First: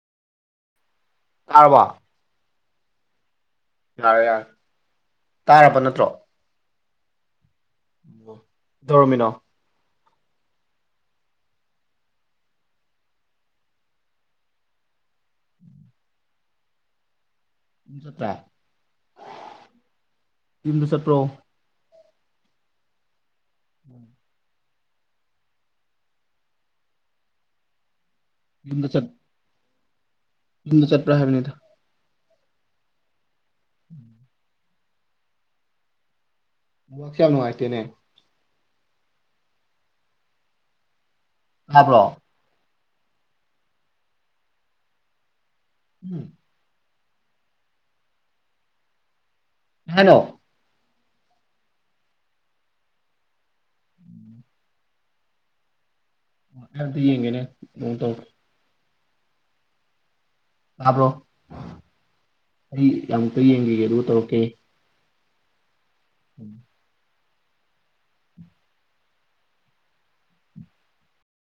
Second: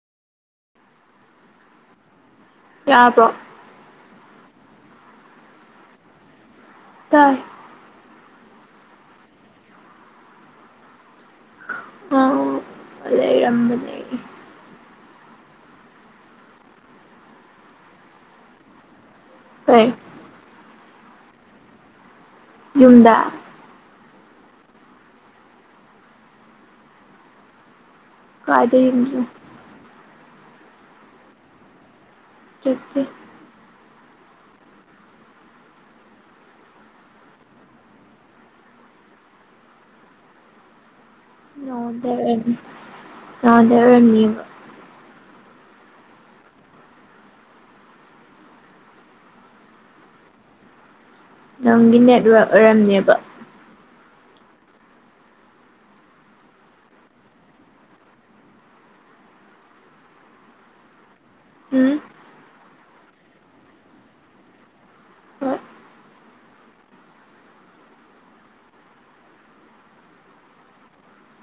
ꯇꯥꯔꯕꯣ ꯌꯥꯕ꯭ꯔꯣ ꯌꯥꯔꯦ ꯌꯥꯔꯦ ꯇꯥꯔꯕ ꯅꯠꯇ꯭ꯔꯣ ꯇꯥꯏ ꯇꯧꯔꯝꯃꯤꯅꯣ ꯑꯪ ꯂꯩꯔꯝꯕꯅꯦ [inaudible] ꯑꯗꯨꯝ ꯆꯠꯇꯥꯏ ꯇꯥꯏ ꯌꯨꯝꯗ ꯆꯠꯄ꯭ꯔꯣ ꯌꯨꯝꯗ [inaudible] ꯀ꯭ꯔꯥꯗꯩ ꯌꯨꯝꯗ ꯆꯠ ꯌꯩꯝꯗꯅꯣ ꯌꯨꯝꯗ ꯆꯠꯄ꯭ꯔ ꯍꯥꯏꯕꯅꯤꯗ ꯆꯠꯇꯦ [inaudible] ꯅꯦꯠꯋꯥꯔꯛꯁꯦ ꯌꯥꯝ ꯅꯨꯡꯉꯥꯏꯇꯦꯅꯦ ꯑꯣ ꯇꯥꯕ꯭ꯔꯣ ꯑꯗ꯭ꯋꯥꯏ ꯑꯣꯏꯔꯝꯅꯤ ꯅꯍꯥꯟꯗꯩ ꯑꯣꯏꯔꯝꯅꯤꯕ ꯍꯨꯝ ꯍꯜꯂꯣ ꯅꯪꯒꯤ ꯅꯦꯠꯋꯥꯔꯛ ꯑꯣꯏꯔꯝꯅꯦꯕ [unintelligible] ꯈꯔꯗꯤ ꯌꯦꯡꯒꯤꯅꯤ [unintelligible] ꯇꯧꯔꯣꯏ ꯇꯥꯕ꯭ꯔꯣ ꯎꯝ ꯑꯩ ꯌꯥꯝꯃꯨꯛꯇ ꯌꯦꯡꯒꯤꯒꯦ ꯑꯗꯨꯒ ꯇꯧꯔꯛꯀꯦ ꯍꯣꯏ ꯎꯝ